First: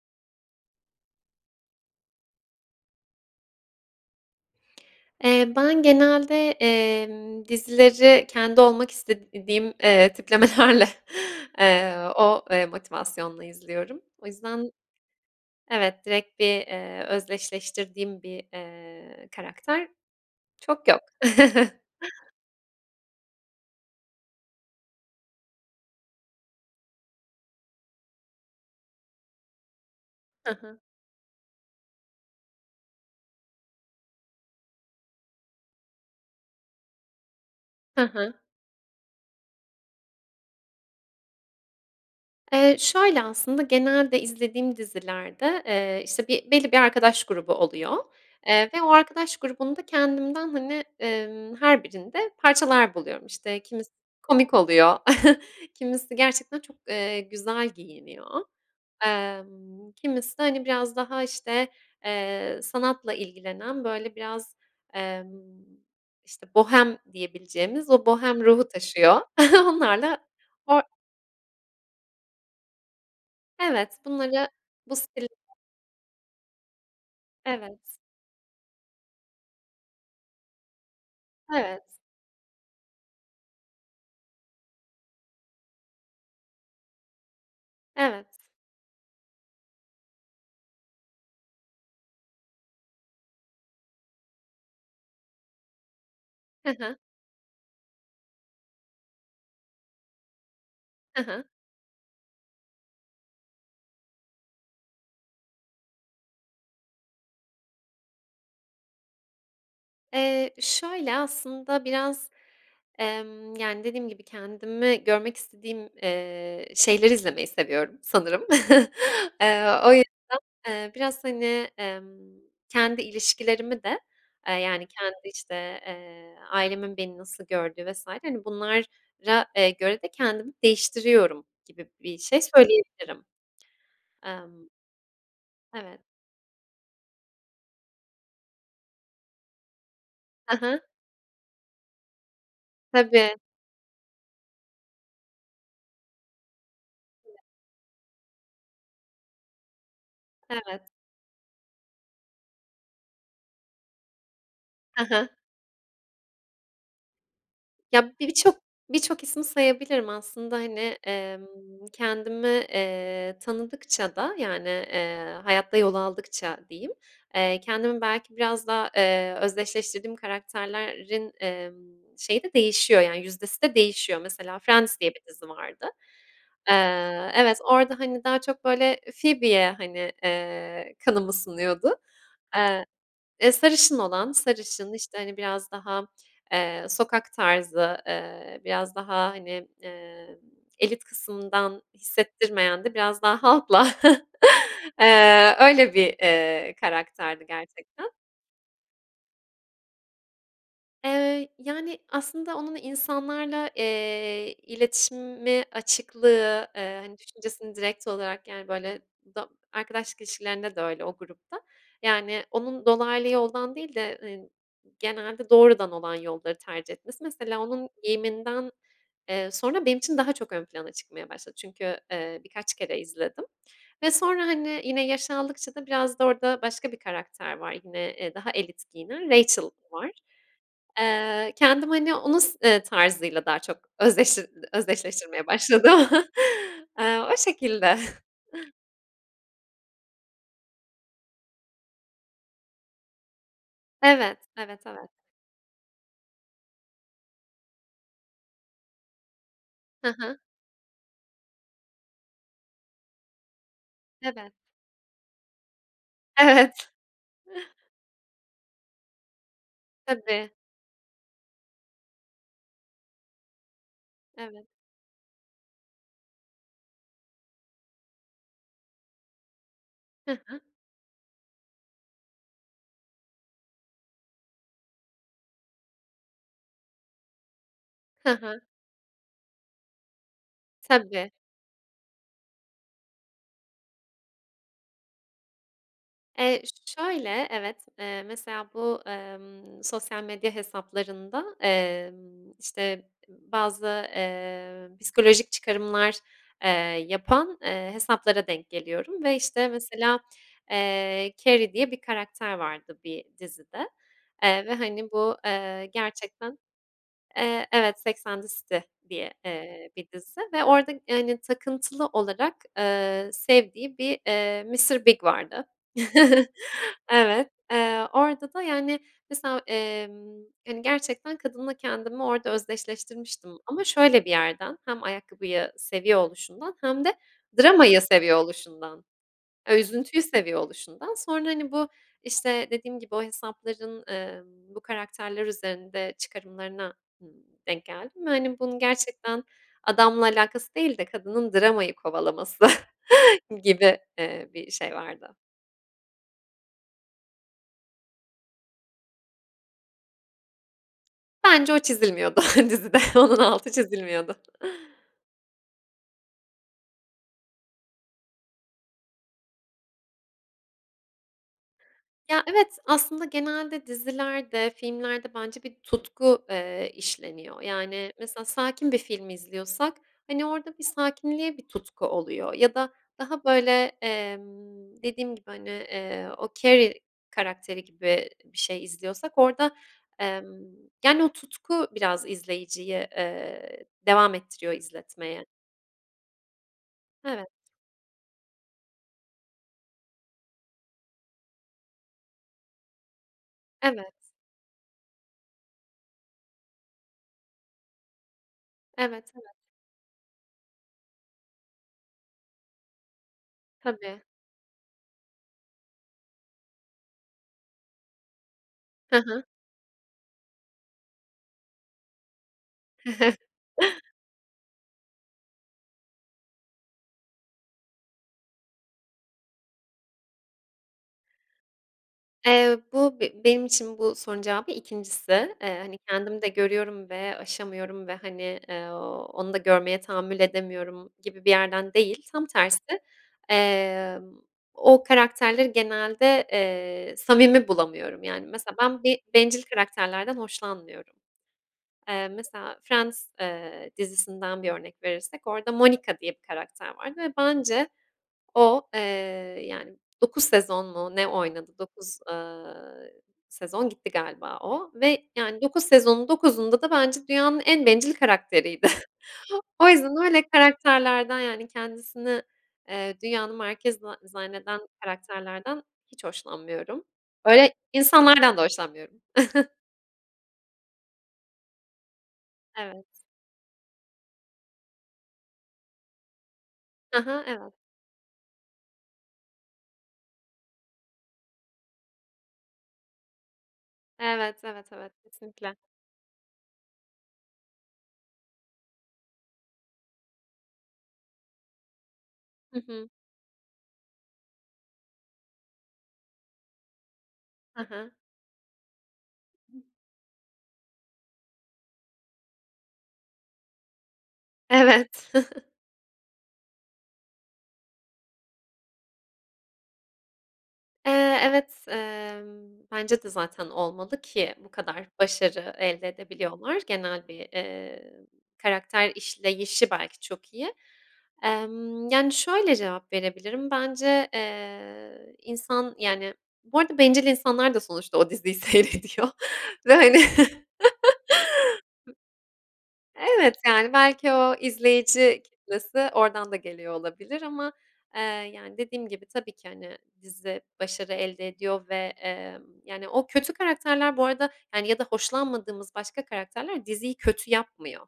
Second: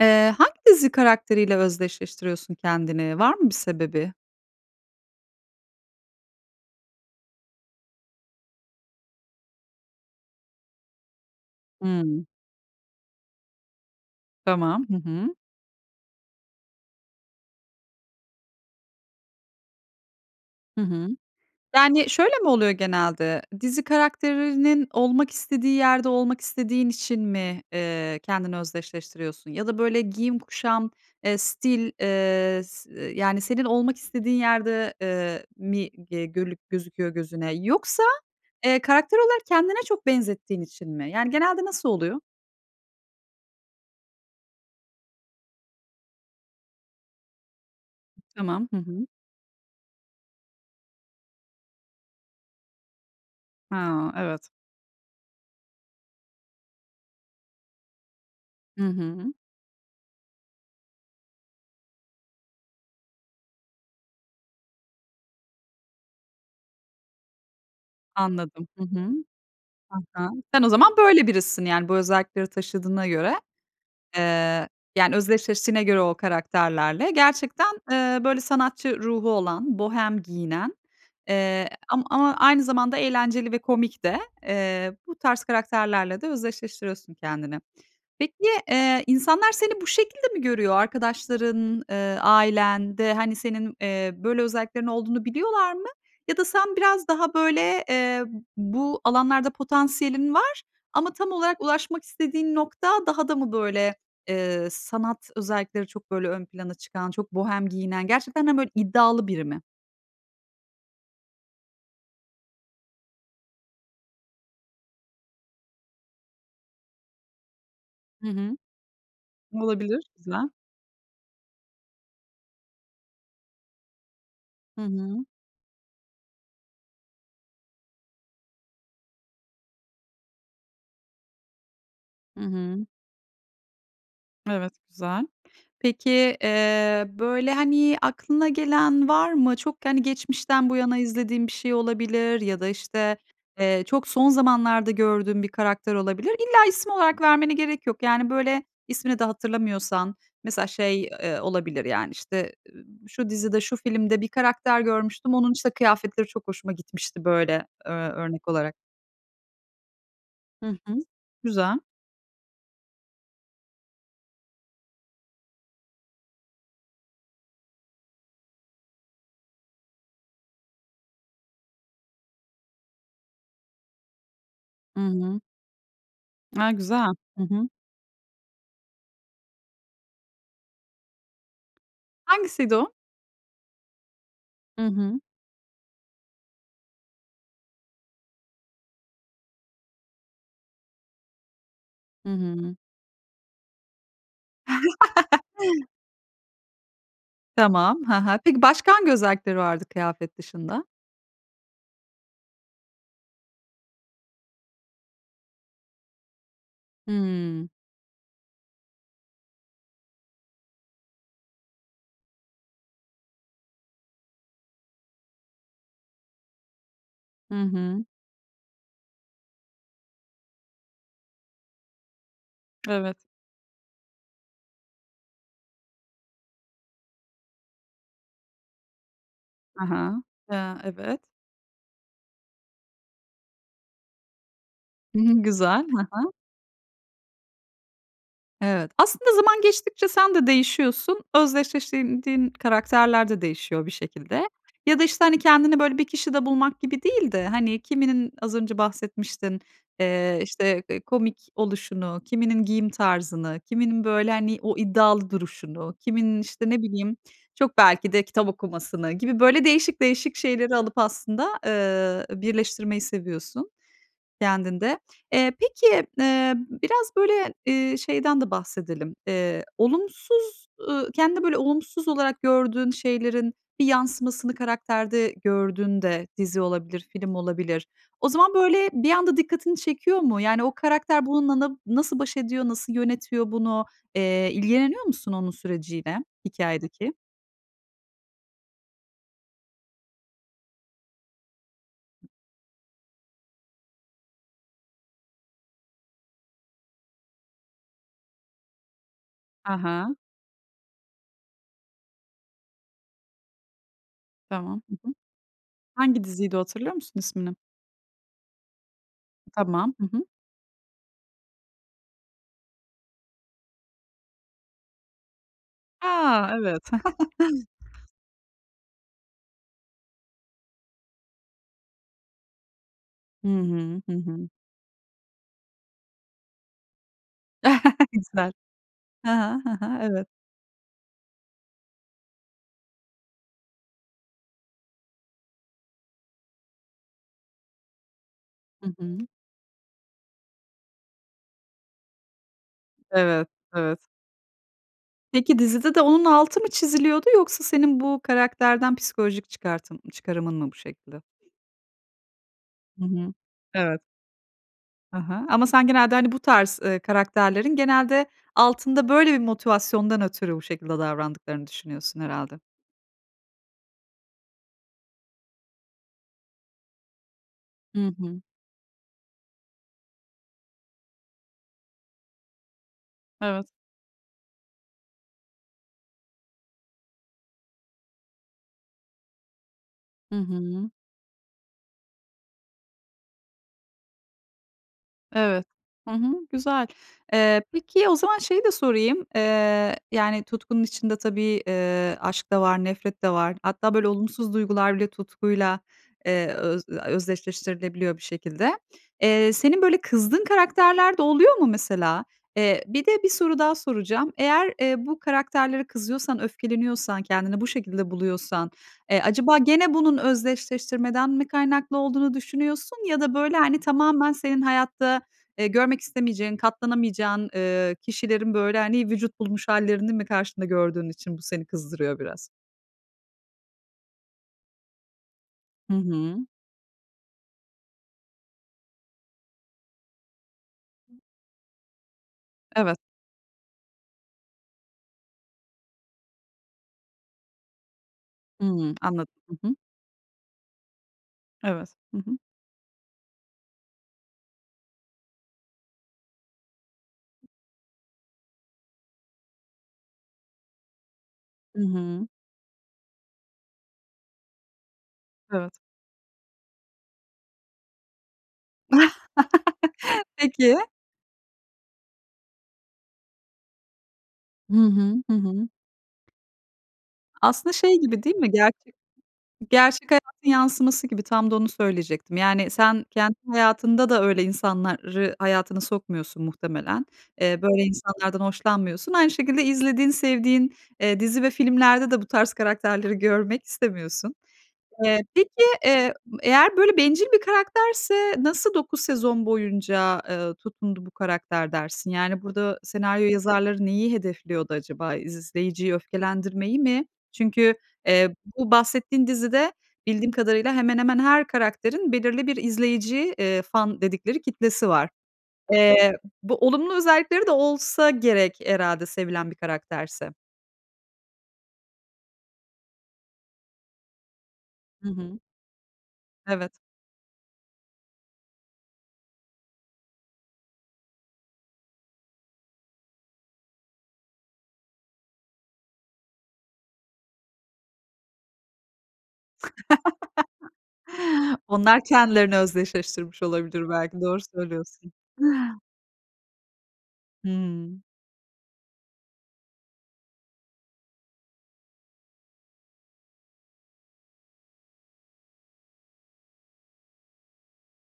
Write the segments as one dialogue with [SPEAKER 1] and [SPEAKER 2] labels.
[SPEAKER 1] Eee, hangi dizi karakteriyle özdeşleştiriyorsun kendini? Var mı bir sebebi?
[SPEAKER 2] Eee, ben genelde, emm, dizileri kendi olmak istediğim, eee, tiplemelerle, eee,
[SPEAKER 1] Hı.
[SPEAKER 2] o, eee, motivasyonla izliyorum. O yüzden
[SPEAKER 1] Tamam, hı hı.
[SPEAKER 2] evet, direkt bir, eee, özdeşleştirdiğim bir, eee, karakter
[SPEAKER 1] Hı
[SPEAKER 2] çok yok.
[SPEAKER 1] hı. Yani şöyle mi oluyor genelde? Dizi karakterinin olmak istediği yerde olmak istediğin için mi, ııı, kendini özdeşleştiriyorsun? Ya da böyle giyim,
[SPEAKER 2] Hı hı.
[SPEAKER 1] kuşam, eee, stil, eee, s eee, yani senin olmak istediğin yerde, eee, mi ge gölük gözüküyor gözüne?
[SPEAKER 2] Hı
[SPEAKER 1] Yoksa,
[SPEAKER 2] hı.
[SPEAKER 1] eee, karakter olarak kendine çok benzettiğin için mi? Yani genelde nasıl oluyor?
[SPEAKER 2] Eee, şöyle aslında, genelde izlediğim dizilerde, eee, işte bir belli bir arkadaş grubu oluyor,
[SPEAKER 1] Tamam.
[SPEAKER 2] eee,
[SPEAKER 1] Hı
[SPEAKER 2] ve o
[SPEAKER 1] hı.
[SPEAKER 2] arkadaş grubunda kendimden hani, emm, her birinde parçalar buluyorum. İşte kimisi
[SPEAKER 1] Ha, evet.
[SPEAKER 2] komik oluyor, kimisi gerçekten çok, eee, güzel giyiniyor.
[SPEAKER 1] Hı hı.
[SPEAKER 2] Emm, kimisi de hani biraz daha işte, eee, sanatla ilgilenen böyle biraz, emm, işte bohem diyebileceğimiz o bohem
[SPEAKER 1] Anladım.
[SPEAKER 2] ruhu
[SPEAKER 1] Hı hı.
[SPEAKER 2] taşıyor.
[SPEAKER 1] Hı
[SPEAKER 2] Onlarla.
[SPEAKER 1] hı, sen o
[SPEAKER 2] O
[SPEAKER 1] zaman böyle birisisin yani bu özellikleri taşıdığına göre.
[SPEAKER 2] Evet bunları
[SPEAKER 1] Eee,
[SPEAKER 2] bu
[SPEAKER 1] yani
[SPEAKER 2] stil
[SPEAKER 1] özdeşleştiğine göre o karakterlerle gerçekten,
[SPEAKER 2] Evet.
[SPEAKER 1] ııı, böyle sanatçı ruhu olan, bohem giyinen, eee,
[SPEAKER 2] Evet.
[SPEAKER 1] am ama aynı zamanda eğlenceli ve komik de, eee, bu tarz karakterlerle de özdeşleştiriyorsun kendini.
[SPEAKER 2] Evet.
[SPEAKER 1] Peki, eee, insanlar seni bu şekilde mi görüyor? Arkadaşların, ııı, ailen de hani senin, eee, böyle özelliklerin olduğunu biliyorlar mı? Ya da
[SPEAKER 2] Hı
[SPEAKER 1] sen
[SPEAKER 2] hı.
[SPEAKER 1] biraz daha böyle, eee, b bu alanlarda potansiyelin var ama
[SPEAKER 2] Hı
[SPEAKER 1] tam
[SPEAKER 2] hı.
[SPEAKER 1] olarak ulaşmak istediğin nokta daha da mı böyle, ııı, sanat özellikleri çok böyle ön plana çıkan, çok bohem giyinen, gerçekten de böyle iddialı biri mi?
[SPEAKER 2] Eee, şöyle aslında biraz, emm, yani dediğim gibi kendimi görmek istediğim, eee, şeyleri izlemeyi seviyorum
[SPEAKER 1] Hı
[SPEAKER 2] sanırım.
[SPEAKER 1] hı.
[SPEAKER 2] Eee, o
[SPEAKER 1] Olabilir,
[SPEAKER 2] yüzden,
[SPEAKER 1] güzel.
[SPEAKER 2] eee, biraz hani, emm, kendi ilişkilerimi de, aaa,
[SPEAKER 1] Hı
[SPEAKER 2] yani kendi
[SPEAKER 1] hı.
[SPEAKER 2] işte, eee, ailemin beni nasıl gördüğü vs. hani bunlara, eee, göre de kendimi değiştiriyorum gibi bir şey
[SPEAKER 1] Hı hı.
[SPEAKER 2] söyleyebilirim. Emm
[SPEAKER 1] Evet, güzel.
[SPEAKER 2] Evet.
[SPEAKER 1] Peki, eee, böyle hani aklına gelen var mı? Çok hani
[SPEAKER 2] Hı
[SPEAKER 1] geçmişten bu
[SPEAKER 2] hı.
[SPEAKER 1] yana izlediğin bir şey olabilir ya da işte,
[SPEAKER 2] Tabii.
[SPEAKER 1] eee, çok son zamanlarda gördüğün bir karakter olabilir. İlla isim olarak
[SPEAKER 2] [unintelligible]
[SPEAKER 1] vermene gerek yok. Yani böyle ismini de hatırlamıyorsan mesela
[SPEAKER 2] Evet.
[SPEAKER 1] şey, eee, olabilir yani işte, ııı, şu dizide, şu filmde bir karakter
[SPEAKER 2] Hı hı.
[SPEAKER 1] görmüştüm. Onun işte kıyafetleri çok hoşuma gitmişti böyle ö
[SPEAKER 2] Ya biri
[SPEAKER 1] örnek
[SPEAKER 2] çok,
[SPEAKER 1] olarak.
[SPEAKER 2] birçok ismi sayabilirim aslında
[SPEAKER 1] Hı
[SPEAKER 2] hani,
[SPEAKER 1] hı.
[SPEAKER 2] emm,
[SPEAKER 1] Güzel.
[SPEAKER 2] kendimi, eee, tanıdıkça da yani, eee, hayatta yol aldıkça diyeyim, eee, kendimi belki biraz daha, eee, özdeşleştirdiğim karakterlerin, emm, şeyi de değişiyor yani yüzdesi de değişiyor. Mesela Friends
[SPEAKER 1] Hı
[SPEAKER 2] diye bir
[SPEAKER 1] hı.
[SPEAKER 2] dizi vardı.
[SPEAKER 1] A, güzel.
[SPEAKER 2] Eee,
[SPEAKER 1] Hı
[SPEAKER 2] evet
[SPEAKER 1] hı.
[SPEAKER 2] orada hani daha çok böyle Phoebe'ye hani, eee, kanım ısınıyordu.
[SPEAKER 1] Hangisiydi
[SPEAKER 2] Iıı,
[SPEAKER 1] o?
[SPEAKER 2] eee, sarışın olan,
[SPEAKER 1] Hı
[SPEAKER 2] sarışın işte
[SPEAKER 1] hı.
[SPEAKER 2] hani biraz daha, eee, sokak tarzı, eee, biraz daha hani, ııı, elit kısımdan
[SPEAKER 1] Hı hı.
[SPEAKER 2] hissettirmeyen de biraz daha halkla, ııı, öyle bir, ııı, karakterdi
[SPEAKER 1] Tamam,
[SPEAKER 2] gerçekten.
[SPEAKER 1] hı hı. Peki başka hangi özellikleri vardı kıyafet dışında?
[SPEAKER 2] Eee, yani aslında onun insanlarla, eee, iletişimi, açıklığı, eee, hani
[SPEAKER 1] Hı.
[SPEAKER 2] düşüncesini direkt olarak yani böyle do arkadaşlık ilişkilerinde de öyle o grupta. Yani onun dolaylı yoldan değil de, ııı, genelde doğrudan olan yolları tercih etmesi.
[SPEAKER 1] Hı
[SPEAKER 2] Mesela onun
[SPEAKER 1] hı.
[SPEAKER 2] giyiminden, eee, sonra benim için daha çok ön plana çıkmaya başladı çünkü, ııı, birkaç kere
[SPEAKER 1] Evet.
[SPEAKER 2] izledim ve sonra hani, yine yaş aldıkça da biraz da orada başka bir karakter var. Yine, eee, daha elit giyinen Rachel
[SPEAKER 1] Ha
[SPEAKER 2] var.
[SPEAKER 1] ha, ııı, evet.
[SPEAKER 2] Eee, kendim hani onun s, eee, tarzıyla daha çok özleşti
[SPEAKER 1] Hı hı
[SPEAKER 2] özdeşleştirmeye
[SPEAKER 1] güzel, hı
[SPEAKER 2] başladım.
[SPEAKER 1] hı.
[SPEAKER 2] Eee, o şekilde.
[SPEAKER 1] Evet. Aslında zaman geçtikçe sen de değişiyorsun. Özdeşleştirdiğin diğin karakterler de değişiyor bir
[SPEAKER 2] Evet,
[SPEAKER 1] şekilde.
[SPEAKER 2] evet,
[SPEAKER 1] Ya da
[SPEAKER 2] evet.
[SPEAKER 1] işte hani kendini böyle bir kişide bulmak gibi değil de, hani, kiminin az önce bahsetmiştin,
[SPEAKER 2] Hı hı.
[SPEAKER 1] eee, işte, eee, komik oluşunu, kiminin giyim tarzını, kiminin böyle
[SPEAKER 2] Evet.
[SPEAKER 1] hani o iddialı duruşunu, kiminin işte ne
[SPEAKER 2] Evet.
[SPEAKER 1] bileyim çok belki de kitap okumasını gibi böyle değişik değişik
[SPEAKER 2] Tabii.
[SPEAKER 1] şeyleri alıp aslında, ııı, birleştirmeyi seviyorsun
[SPEAKER 2] Evet.
[SPEAKER 1] kendinde. Eee, peki, ııı, biraz böyle, eee, şeyden de bahsedelim. Eee,
[SPEAKER 2] Hı hı.
[SPEAKER 1] olumsuz, ııı, kendinde böyle olumsuz olarak gördüğün şeylerin bir yansımasını karakterde gördüğünde, dizi olabilir, film olabilir, o
[SPEAKER 2] Hı
[SPEAKER 1] zaman
[SPEAKER 2] hı.
[SPEAKER 1] böyle bir anda dikkatini çekiyor mu? Yani o karakter
[SPEAKER 2] Tabii.
[SPEAKER 1] bununla na nasıl baş ediyor, nasıl yönetiyor bunu? Eee, ilgileniyor musun onun süreciyle
[SPEAKER 2] Eee, ş
[SPEAKER 1] hikâyedeki?
[SPEAKER 2] şöyle evet, eee, mesela bu, emm, sosyal medya hesaplarında, emm, işte bazı, eee, psikolojik çıkarımlar, eee, yapan, eee, hesaplara denk geliyorum ve işte
[SPEAKER 1] Ha ha.
[SPEAKER 2] mesela, eee, Carrie diye bir karakter vardı bir dizide, eee, ve
[SPEAKER 1] Tamam. Hı
[SPEAKER 2] hani
[SPEAKER 1] hı.
[SPEAKER 2] bu, eee,
[SPEAKER 1] Hangi diziydi
[SPEAKER 2] gerçekten
[SPEAKER 1] o hatırlıyor musun ismini?
[SPEAKER 2] Eee, evet, Sex and the City diye, eee,
[SPEAKER 1] Tamam, hı
[SPEAKER 2] bir
[SPEAKER 1] hı.
[SPEAKER 2] dizi ve orada hani takıntılı olarak, ııı, sevdiği bir, ııı, Mr. Big vardı.
[SPEAKER 1] A, evet!
[SPEAKER 2] Evet, eee, orada da yani mesela, emm, hani gerçekten kadınla kendimi orada
[SPEAKER 1] Hı
[SPEAKER 2] özdeşleştirmiştim. Ama
[SPEAKER 1] hı, hı
[SPEAKER 2] şöyle bir
[SPEAKER 1] hı.
[SPEAKER 2] yerden, hem ayakkabıyı seviyor oluşundan hem de dramayı seviyor
[SPEAKER 1] Güzel.
[SPEAKER 2] oluşundan,
[SPEAKER 1] Ha ha. Ha ha,
[SPEAKER 2] üzüntüyü
[SPEAKER 1] evet.
[SPEAKER 2] seviyor oluşundan sonra hani, bu, işte dediğim gibi o hesapların, ımm, bu karakterler üzerinde çıkarımlarına, ııı, denk geldim ve hani bunun
[SPEAKER 1] Hı hı.
[SPEAKER 2] gerçekten adamla alakası değil de kadının dramayı kovalaması
[SPEAKER 1] Evet,
[SPEAKER 2] gibi,
[SPEAKER 1] evet.
[SPEAKER 2] eee, bir şey vardı.
[SPEAKER 1] Peki dizide de onun altı mı çiziliyordu yoksa senin bu karakterden psikolojik çıkartım çıkarımın mı bu şekilde?
[SPEAKER 2] Bence o çizilmiyordu dizide,
[SPEAKER 1] Hı hı.
[SPEAKER 2] onun altı
[SPEAKER 1] Evet.
[SPEAKER 2] çizilmiyordu.
[SPEAKER 1] Hı hı, ama sen genelde hani bu tarz, ııı, karakterlerin genelde altında böyle bir motivasyondan ötürü bu şekilde davrandıklarını düşünüyorsun
[SPEAKER 2] Ya,
[SPEAKER 1] herhâlde?
[SPEAKER 2] evet aslında genelde dizilerde, filmlerde bence bir tutku, eee, işleniyor.
[SPEAKER 1] Hı
[SPEAKER 2] Yani
[SPEAKER 1] hı.
[SPEAKER 2] mesela sakin bir film izliyorsak hani orada bir sakinliğe bir tutku oluyor. Ya da daha
[SPEAKER 1] Evet.
[SPEAKER 2] böyle, emm, dediğim gibi hani, eee, o Carrie karakteri gibi bir şey izliyorsak orada,
[SPEAKER 1] Hı
[SPEAKER 2] emm,
[SPEAKER 1] hı.
[SPEAKER 2] yani o tutku biraz izleyiciyi, eee, devam ettiriyor izletmeye.
[SPEAKER 1] Evet. Hı hı, güzel.
[SPEAKER 2] Evet.
[SPEAKER 1] Eee, peki o zaman şeyi de sorayım, eee, yani tutkunun içinde tabii, ııı, aşk da var nefret de var. Hatta böyle
[SPEAKER 2] Evet.
[SPEAKER 1] olumsuz duygular bile tutkuyla, ııı, öz eee, özdeşleştirilebiliyor bir şekilde.
[SPEAKER 2] Evet, evet.
[SPEAKER 1] Eee, senin böyle kızdığın karakterler de oluyor mu mesela? Eee, bir de bir soru daha
[SPEAKER 2] Tabii.
[SPEAKER 1] soracağım. Eğer, eee, bu karakterlere kızıyorsan, öfkeleniyorsan, kendini bu şekilde buluyorsan,
[SPEAKER 2] Hı
[SPEAKER 1] eee,
[SPEAKER 2] hı.
[SPEAKER 1] acaba gene bunun özdeşleştirmeden mi kaynaklı olduğunu düşünüyorsun? Ya da böyle, hani, tamamen senin hayatta, eee, görmek istemeyeceğin, katlanamayacağın, ııı, kişilerin böyle hani vücut bulmuş hâllerini mi karşında gördüğün için bu seni kızdırıyor biraz?
[SPEAKER 2] Eee, bu be benim için bu sorunun cevabı 2'ncisi. Eee,
[SPEAKER 1] Hı
[SPEAKER 2] hani
[SPEAKER 1] hı.
[SPEAKER 2] kendim de görüyorum ve aşamıyorum ve hani, eee, onu da görmeye tahammül edemiyorum gibi bir yerden değil. Tam
[SPEAKER 1] Evet.
[SPEAKER 2] tersi, eee, o karakterleri genelde, eee, samimi bulamıyorum. Yani
[SPEAKER 1] Hı
[SPEAKER 2] mesela
[SPEAKER 1] hı.
[SPEAKER 2] ben bir
[SPEAKER 1] Anladım,
[SPEAKER 2] bencil
[SPEAKER 1] hı hı.
[SPEAKER 2] karakterlerden hoşlanmıyorum.
[SPEAKER 1] Evet. Hı
[SPEAKER 2] Eee,
[SPEAKER 1] hı.
[SPEAKER 2] mesela Friends, eee, dizisinden 1 örnek verirsek orada Monica diye bir karakter vardı ve bence o, eee, yani 9 sezon mu ne oynadı.
[SPEAKER 1] Hı
[SPEAKER 2] 9,
[SPEAKER 1] hı.
[SPEAKER 2] ııı, sezon gitti galiba o ve yani
[SPEAKER 1] Evet.
[SPEAKER 2] 9 sezonun 9'unda da bence dünyanın en bencil karakteriydi. O yüzden öyle
[SPEAKER 1] Peki.
[SPEAKER 2] karakterlerden yani, kendisini, eee, dünyanın merkezi za
[SPEAKER 1] Hı
[SPEAKER 2] zanneden
[SPEAKER 1] hı. Hı hı.
[SPEAKER 2] karakterlerden hiç hoşlanmıyorum.
[SPEAKER 1] Aslında
[SPEAKER 2] Öyle
[SPEAKER 1] şey gibi değil mi
[SPEAKER 2] insanlardan da
[SPEAKER 1] gerçe
[SPEAKER 2] hoşlanmıyorum.
[SPEAKER 1] gerçek hayatın yansıması gibi. Tam da onu söyleyecektim. Yani
[SPEAKER 2] Evet.
[SPEAKER 1] sen kendi hayatında da öyle insanları hayatını sokmuyorsun muhtemelen.
[SPEAKER 2] Hı hı,
[SPEAKER 1] Eee,
[SPEAKER 2] evet.
[SPEAKER 1] böyle insanlardan hoşlanmıyorsun. Aynı şekilde izlediğin, sevdiğin, eee, dizi ve filmlerde de bu tarz karakterleri görmek istemiyorsun.
[SPEAKER 2] Evet, evet, evet
[SPEAKER 1] Eee, peki,
[SPEAKER 2] kesinlikle.
[SPEAKER 1] eee, eğer böyle bencil bir karakterse nasıl 9 sezon boyunca, ııı, tutundu bu karakter dersin? Yani burada
[SPEAKER 2] Hı hı.
[SPEAKER 1] senaryo yazarları neyi hedefliyordu acaba? İzleyiciyi öfkelendirmeyi mi? Çünkü,
[SPEAKER 2] Hı hı.
[SPEAKER 1] eee, bu bahsettiğin dizide bildiğim kadarıyla hemen hemen her karakterin belirli bir izleyici, eee, fan dedikleri kitlesi var.
[SPEAKER 2] Evet.
[SPEAKER 1] Eee, bu olumlu özellikleri de olsa gerek herhâlde sevilen bir karakterse.
[SPEAKER 2] Eee, evet, emm, bence de, zaten, olmalı ki bu kadar
[SPEAKER 1] Hı hı.
[SPEAKER 2] başarı elde
[SPEAKER 1] Evet.
[SPEAKER 2] edebiliyorlar, genel bir, eee, karakter işleyişi, belki, çok iyi. Emm, yani, şöyle cevap verebilirim. Bence, eee, insan, yani, bu arada, bencil insanlar da sonuçta o diziyi seyrediyor ve, hani,
[SPEAKER 1] Onlar kendilerini özdeşleştirmiş
[SPEAKER 2] evet,
[SPEAKER 1] olabilir,
[SPEAKER 2] yani,
[SPEAKER 1] belki,
[SPEAKER 2] belki,
[SPEAKER 1] doğru
[SPEAKER 2] o
[SPEAKER 1] söylüyorsun.
[SPEAKER 2] izleyici kitlesi oradan da geliyor olabilir ama,
[SPEAKER 1] Hımm.
[SPEAKER 2] eee, yani, dediğim gibi tabii ki, hani, dizi başarı elde ediyor ve, emm, yani, o kötü karakterler, bu arada, ya da hoşlanmadığımız başka karakterler diziyi kötü yapmıyor.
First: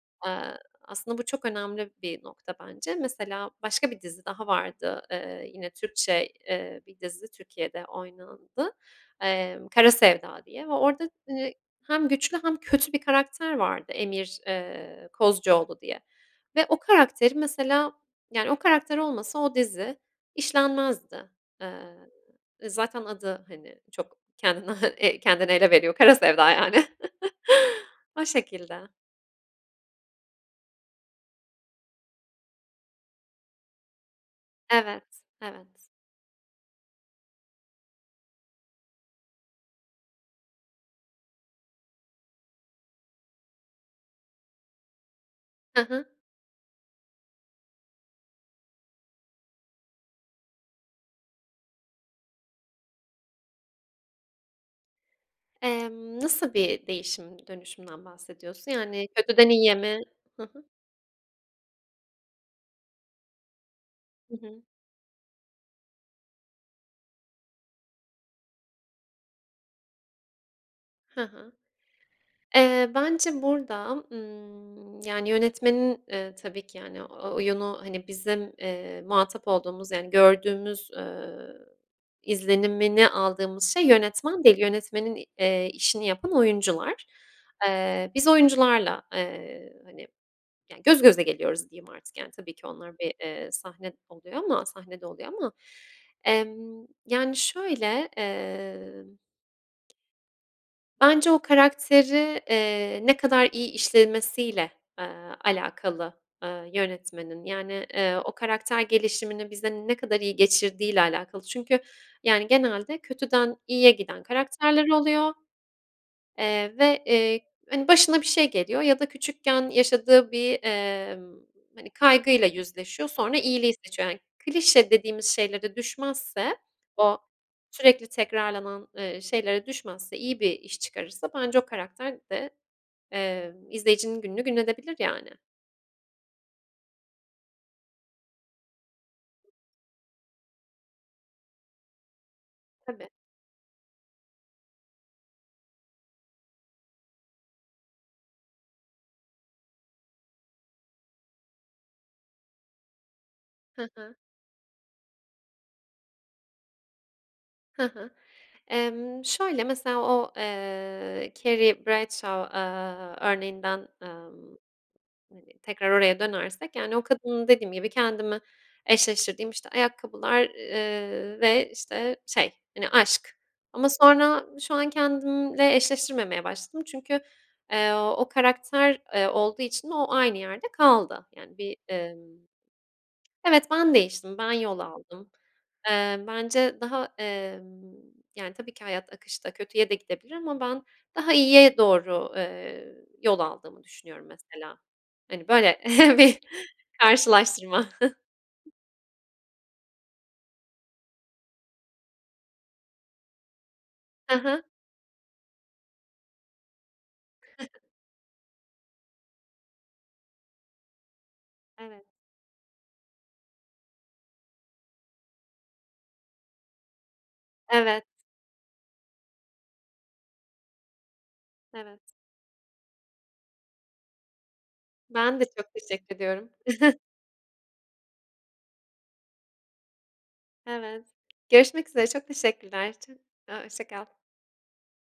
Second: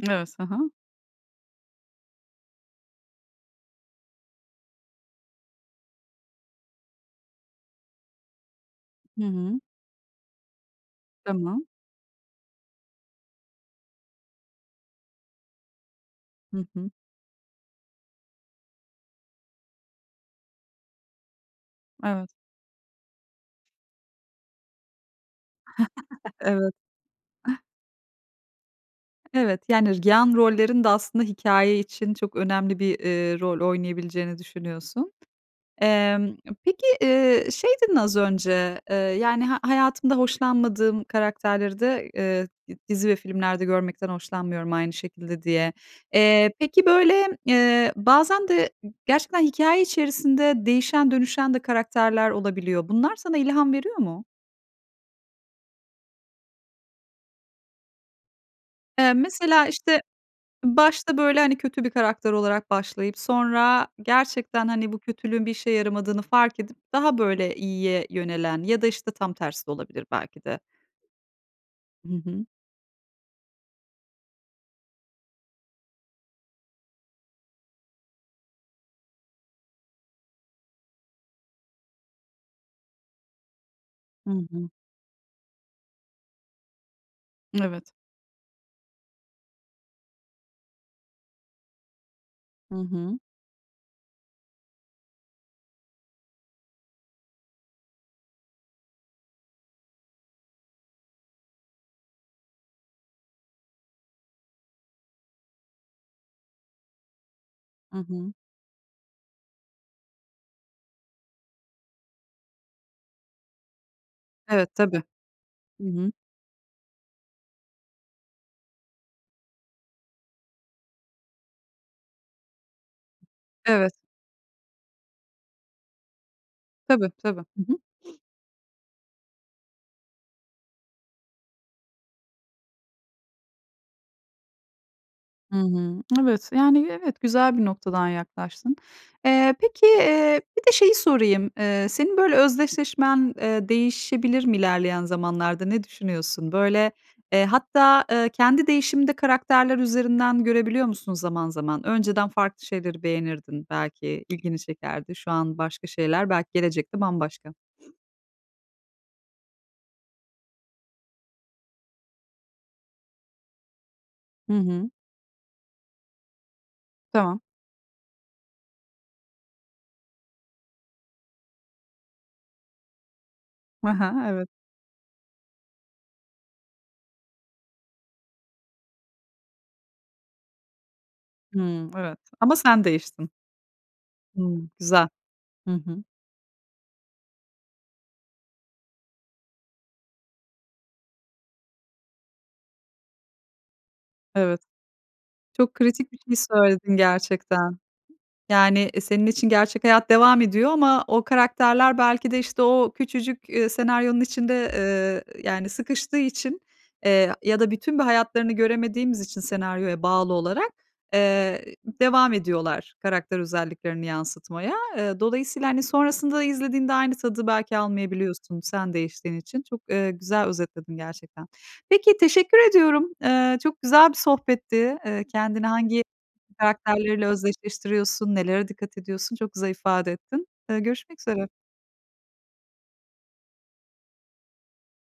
[SPEAKER 1] Evet, ha
[SPEAKER 2] Aaa,
[SPEAKER 1] ha.
[SPEAKER 2] aslında bu çok önemli bir nokta, bence. Mesela, başka bir dizi daha vardı. Iıı, yine Türkçe, eee, 1 dizi Türkiye'de oynandı.
[SPEAKER 1] Hı
[SPEAKER 2] Eee,
[SPEAKER 1] hı.
[SPEAKER 2] "Kara Sevda" diye ve orada, hani,
[SPEAKER 1] Tamam.
[SPEAKER 2] hem güçlü hem kötü bir karakter vardı, Emir, eee, Kozcuoğlu diye. Ve
[SPEAKER 1] Hı
[SPEAKER 2] o
[SPEAKER 1] hı.
[SPEAKER 2] karakteri, mesela, yani, o karakter olmasa o dizi işlenmezdi. Eee,
[SPEAKER 1] Evet.
[SPEAKER 2] zaten adı, hani, çok kendini kendini ele veriyor, "Kara Sevda,"
[SPEAKER 1] Evet.
[SPEAKER 2] yani. O şekilde.
[SPEAKER 1] Evet, yani, yan rollerin de aslında hikâye için çok önemli bir, eee, bir rol oynayabileceğini
[SPEAKER 2] Evet
[SPEAKER 1] düşünüyorsun.
[SPEAKER 2] evet.
[SPEAKER 1] Emm, peki, eee, şey, dedin, az önce, eee, yani, "Ha hayatımda hoşlanmadığım karakterleri de, eee, d dizi ve filmlerde görmekten hoşlanmıyorum aynı şekilde," diye.
[SPEAKER 2] Hı hı.
[SPEAKER 1] Eee, peki, böyle, eee, bazen de gerçekten hikâye içerisinde değişen dönüşen de karakterler olabiliyor. Bunlar sana ilham veriyor mu?
[SPEAKER 2] Emm, nasıl bir değişim dönüşümden bahsediyorsun? Yani,
[SPEAKER 1] Eee,
[SPEAKER 2] kötüden
[SPEAKER 1] mesela,
[SPEAKER 2] iyiye mi?
[SPEAKER 1] işte,
[SPEAKER 2] Hı hı.
[SPEAKER 1] başta, böyle, hani, kötü bir karakter olarak başlayıp sonra
[SPEAKER 2] Hı hı.
[SPEAKER 1] gerçekten, hani, bu kötülüğün bir işe yaramadığını fark edip daha, böyle, iyiye yönelen ya da, işte, tam tersi de olabilir, belki de.
[SPEAKER 2] Hı hı.
[SPEAKER 1] Hı hı.
[SPEAKER 2] Eee, bence burada, ımm, yani, yönetmenin, ııı, tabii ki, yani, o oyunu, hani, bizim, eee, muhatap olduğumuz, yani, gördüğümüz, eee, izlenimini aldığımız şey
[SPEAKER 1] Hı
[SPEAKER 2] yönetmen değil,
[SPEAKER 1] hı.
[SPEAKER 2] yönetmenin i eee işini yapan oyuncular.
[SPEAKER 1] Evet.
[SPEAKER 2] Eee, biz oyuncularla, eee, hani, yani, göz göze geliyoruz, diyeyim artık, yani, tabii ki
[SPEAKER 1] Hı
[SPEAKER 2] onlar bir,
[SPEAKER 1] hı.
[SPEAKER 2] eee, sahne eee, oluyor ama sahnede oluyor ama. Emm, yani, şöyle, eee bence o karakteri, eee, ne kadar iyi işlemesiyle, aaa, alakalı, aaa, yönetmenin, yani,
[SPEAKER 1] Hı
[SPEAKER 2] eee, o
[SPEAKER 1] hı.
[SPEAKER 2] karakter gelişimini bize ne kadar iyi geçirdiğiyle alakalı çünkü, yani, genelde kötüden iyiye giden
[SPEAKER 1] Evet,
[SPEAKER 2] karakterler
[SPEAKER 1] tabii.
[SPEAKER 2] oluyor,
[SPEAKER 1] Hı hı.
[SPEAKER 2] eee, ve, eee, hani, başına bir şey geliyor ya da küçükken yaşadığı bir, emm, hani, kaygıyla yüzleşiyor, sonra iyiliği
[SPEAKER 1] Evet.
[SPEAKER 2] seçiyor. Hani, klişe dediğimiz şeylere düşmezse,
[SPEAKER 1] Tabii,
[SPEAKER 2] o
[SPEAKER 1] tabii. Hı hı.
[SPEAKER 2] sürekli tekrarlanan, eee, şeylere düşmezse, iyi bir iş çıkarırsa bence o karakter de, emm, izleyicinin gününü gün edebilir, yani.
[SPEAKER 1] Hı hı. Evet, yani, evet, güzel bir noktadan yaklaştın. Eee, peki, eee, bir de şeyi sorayım, eee, senin böyle
[SPEAKER 2] Tabii.
[SPEAKER 1] özdeşleşmen, eee, değişebilir mi ilerleyen zamanlarda? Ne düşünüyorsun, böyle, eee, hatta, eee, kendi değişimini de karakterler üzerinden görebiliyor musun zaman zaman? Önceden farklı şeyleri beğenirdin
[SPEAKER 2] Hı hı.
[SPEAKER 1] belki, ilgini çekerdi, şu an başka şeyler, belki, gelecekte bambaşka.
[SPEAKER 2] Hı hı, emm, şöyle, mesela, o, eee, Carrie Bradshaw, aaa, örneğinden,
[SPEAKER 1] Hı
[SPEAKER 2] ımm,
[SPEAKER 1] hı.
[SPEAKER 2] hani, tekrar oraya dönersek, yani, o
[SPEAKER 1] Tamam.
[SPEAKER 2] kadının, dediğim gibi, kendimi eşleştirdiğim, işte, ayakkabılar, eee, ve, işte, şey, hani, aşk ama
[SPEAKER 1] Ha ha,
[SPEAKER 2] sonra
[SPEAKER 1] evet.
[SPEAKER 2] şu an kendimle eşleştirmemeye başladım, çünkü, eee, o karakter, eee, olduğu için o aynı yerde kaldı. Yani, bir,
[SPEAKER 1] Hıı, evet,
[SPEAKER 2] emm,
[SPEAKER 1] ama sen değiştin.
[SPEAKER 2] evet, ben değiştim. Ben
[SPEAKER 1] Hıı,
[SPEAKER 2] yol
[SPEAKER 1] güzel.
[SPEAKER 2] aldım.
[SPEAKER 1] Hı hı.
[SPEAKER 2] Eee, bence daha, emm, yani, tabii ki hayat akışta kötüye de gidebilir ama ben daha iyiye doğru, eee, yol aldığımı düşünüyorum,
[SPEAKER 1] Evet.
[SPEAKER 2] mesela. Hani,
[SPEAKER 1] Çok
[SPEAKER 2] böyle
[SPEAKER 1] kritik bir şey
[SPEAKER 2] bir
[SPEAKER 1] söyledin gerçekten.
[SPEAKER 2] karşılaştırma.
[SPEAKER 1] Yani, eee, senin için gerçek hayat devam ediyor ama o karakterler belki de, işte, o küçücük, eee, senaryonun
[SPEAKER 2] Hı hı.
[SPEAKER 1] içinde, eee, yani, sıkıştığı için, eee, ya da bütün bir hayatlarını göremediğimiz için senaryoya bağlı olarak, eee,
[SPEAKER 2] Evet.
[SPEAKER 1] devam ediyorlar karakter özelliklerini yansıtmaya. Eee, dolayısıyla, hani, sonrasında izlediğinde aynı tadı belki
[SPEAKER 2] Evet.
[SPEAKER 1] almayabiliyorsun, sen değiştiğin için. Çok, eee, güzel özetledin gerçekten.
[SPEAKER 2] Evet.
[SPEAKER 1] Peki, teşekkür ediyorum. Eee, çok güzel bir sohbetti. Eee,
[SPEAKER 2] Ben de
[SPEAKER 1] kendini
[SPEAKER 2] çok
[SPEAKER 1] hangi
[SPEAKER 2] teşekkür ediyorum.
[SPEAKER 1] karakterleriyle özdeşleştiriyorsun, nelere dikkat ediyorsun, çok güzel ifade ettin. Eee,
[SPEAKER 2] Evet.
[SPEAKER 1] görüşmek üzere.
[SPEAKER 2] Görüşmek üzere, çok teşekkürler. Çok, aaa, hoşça kal.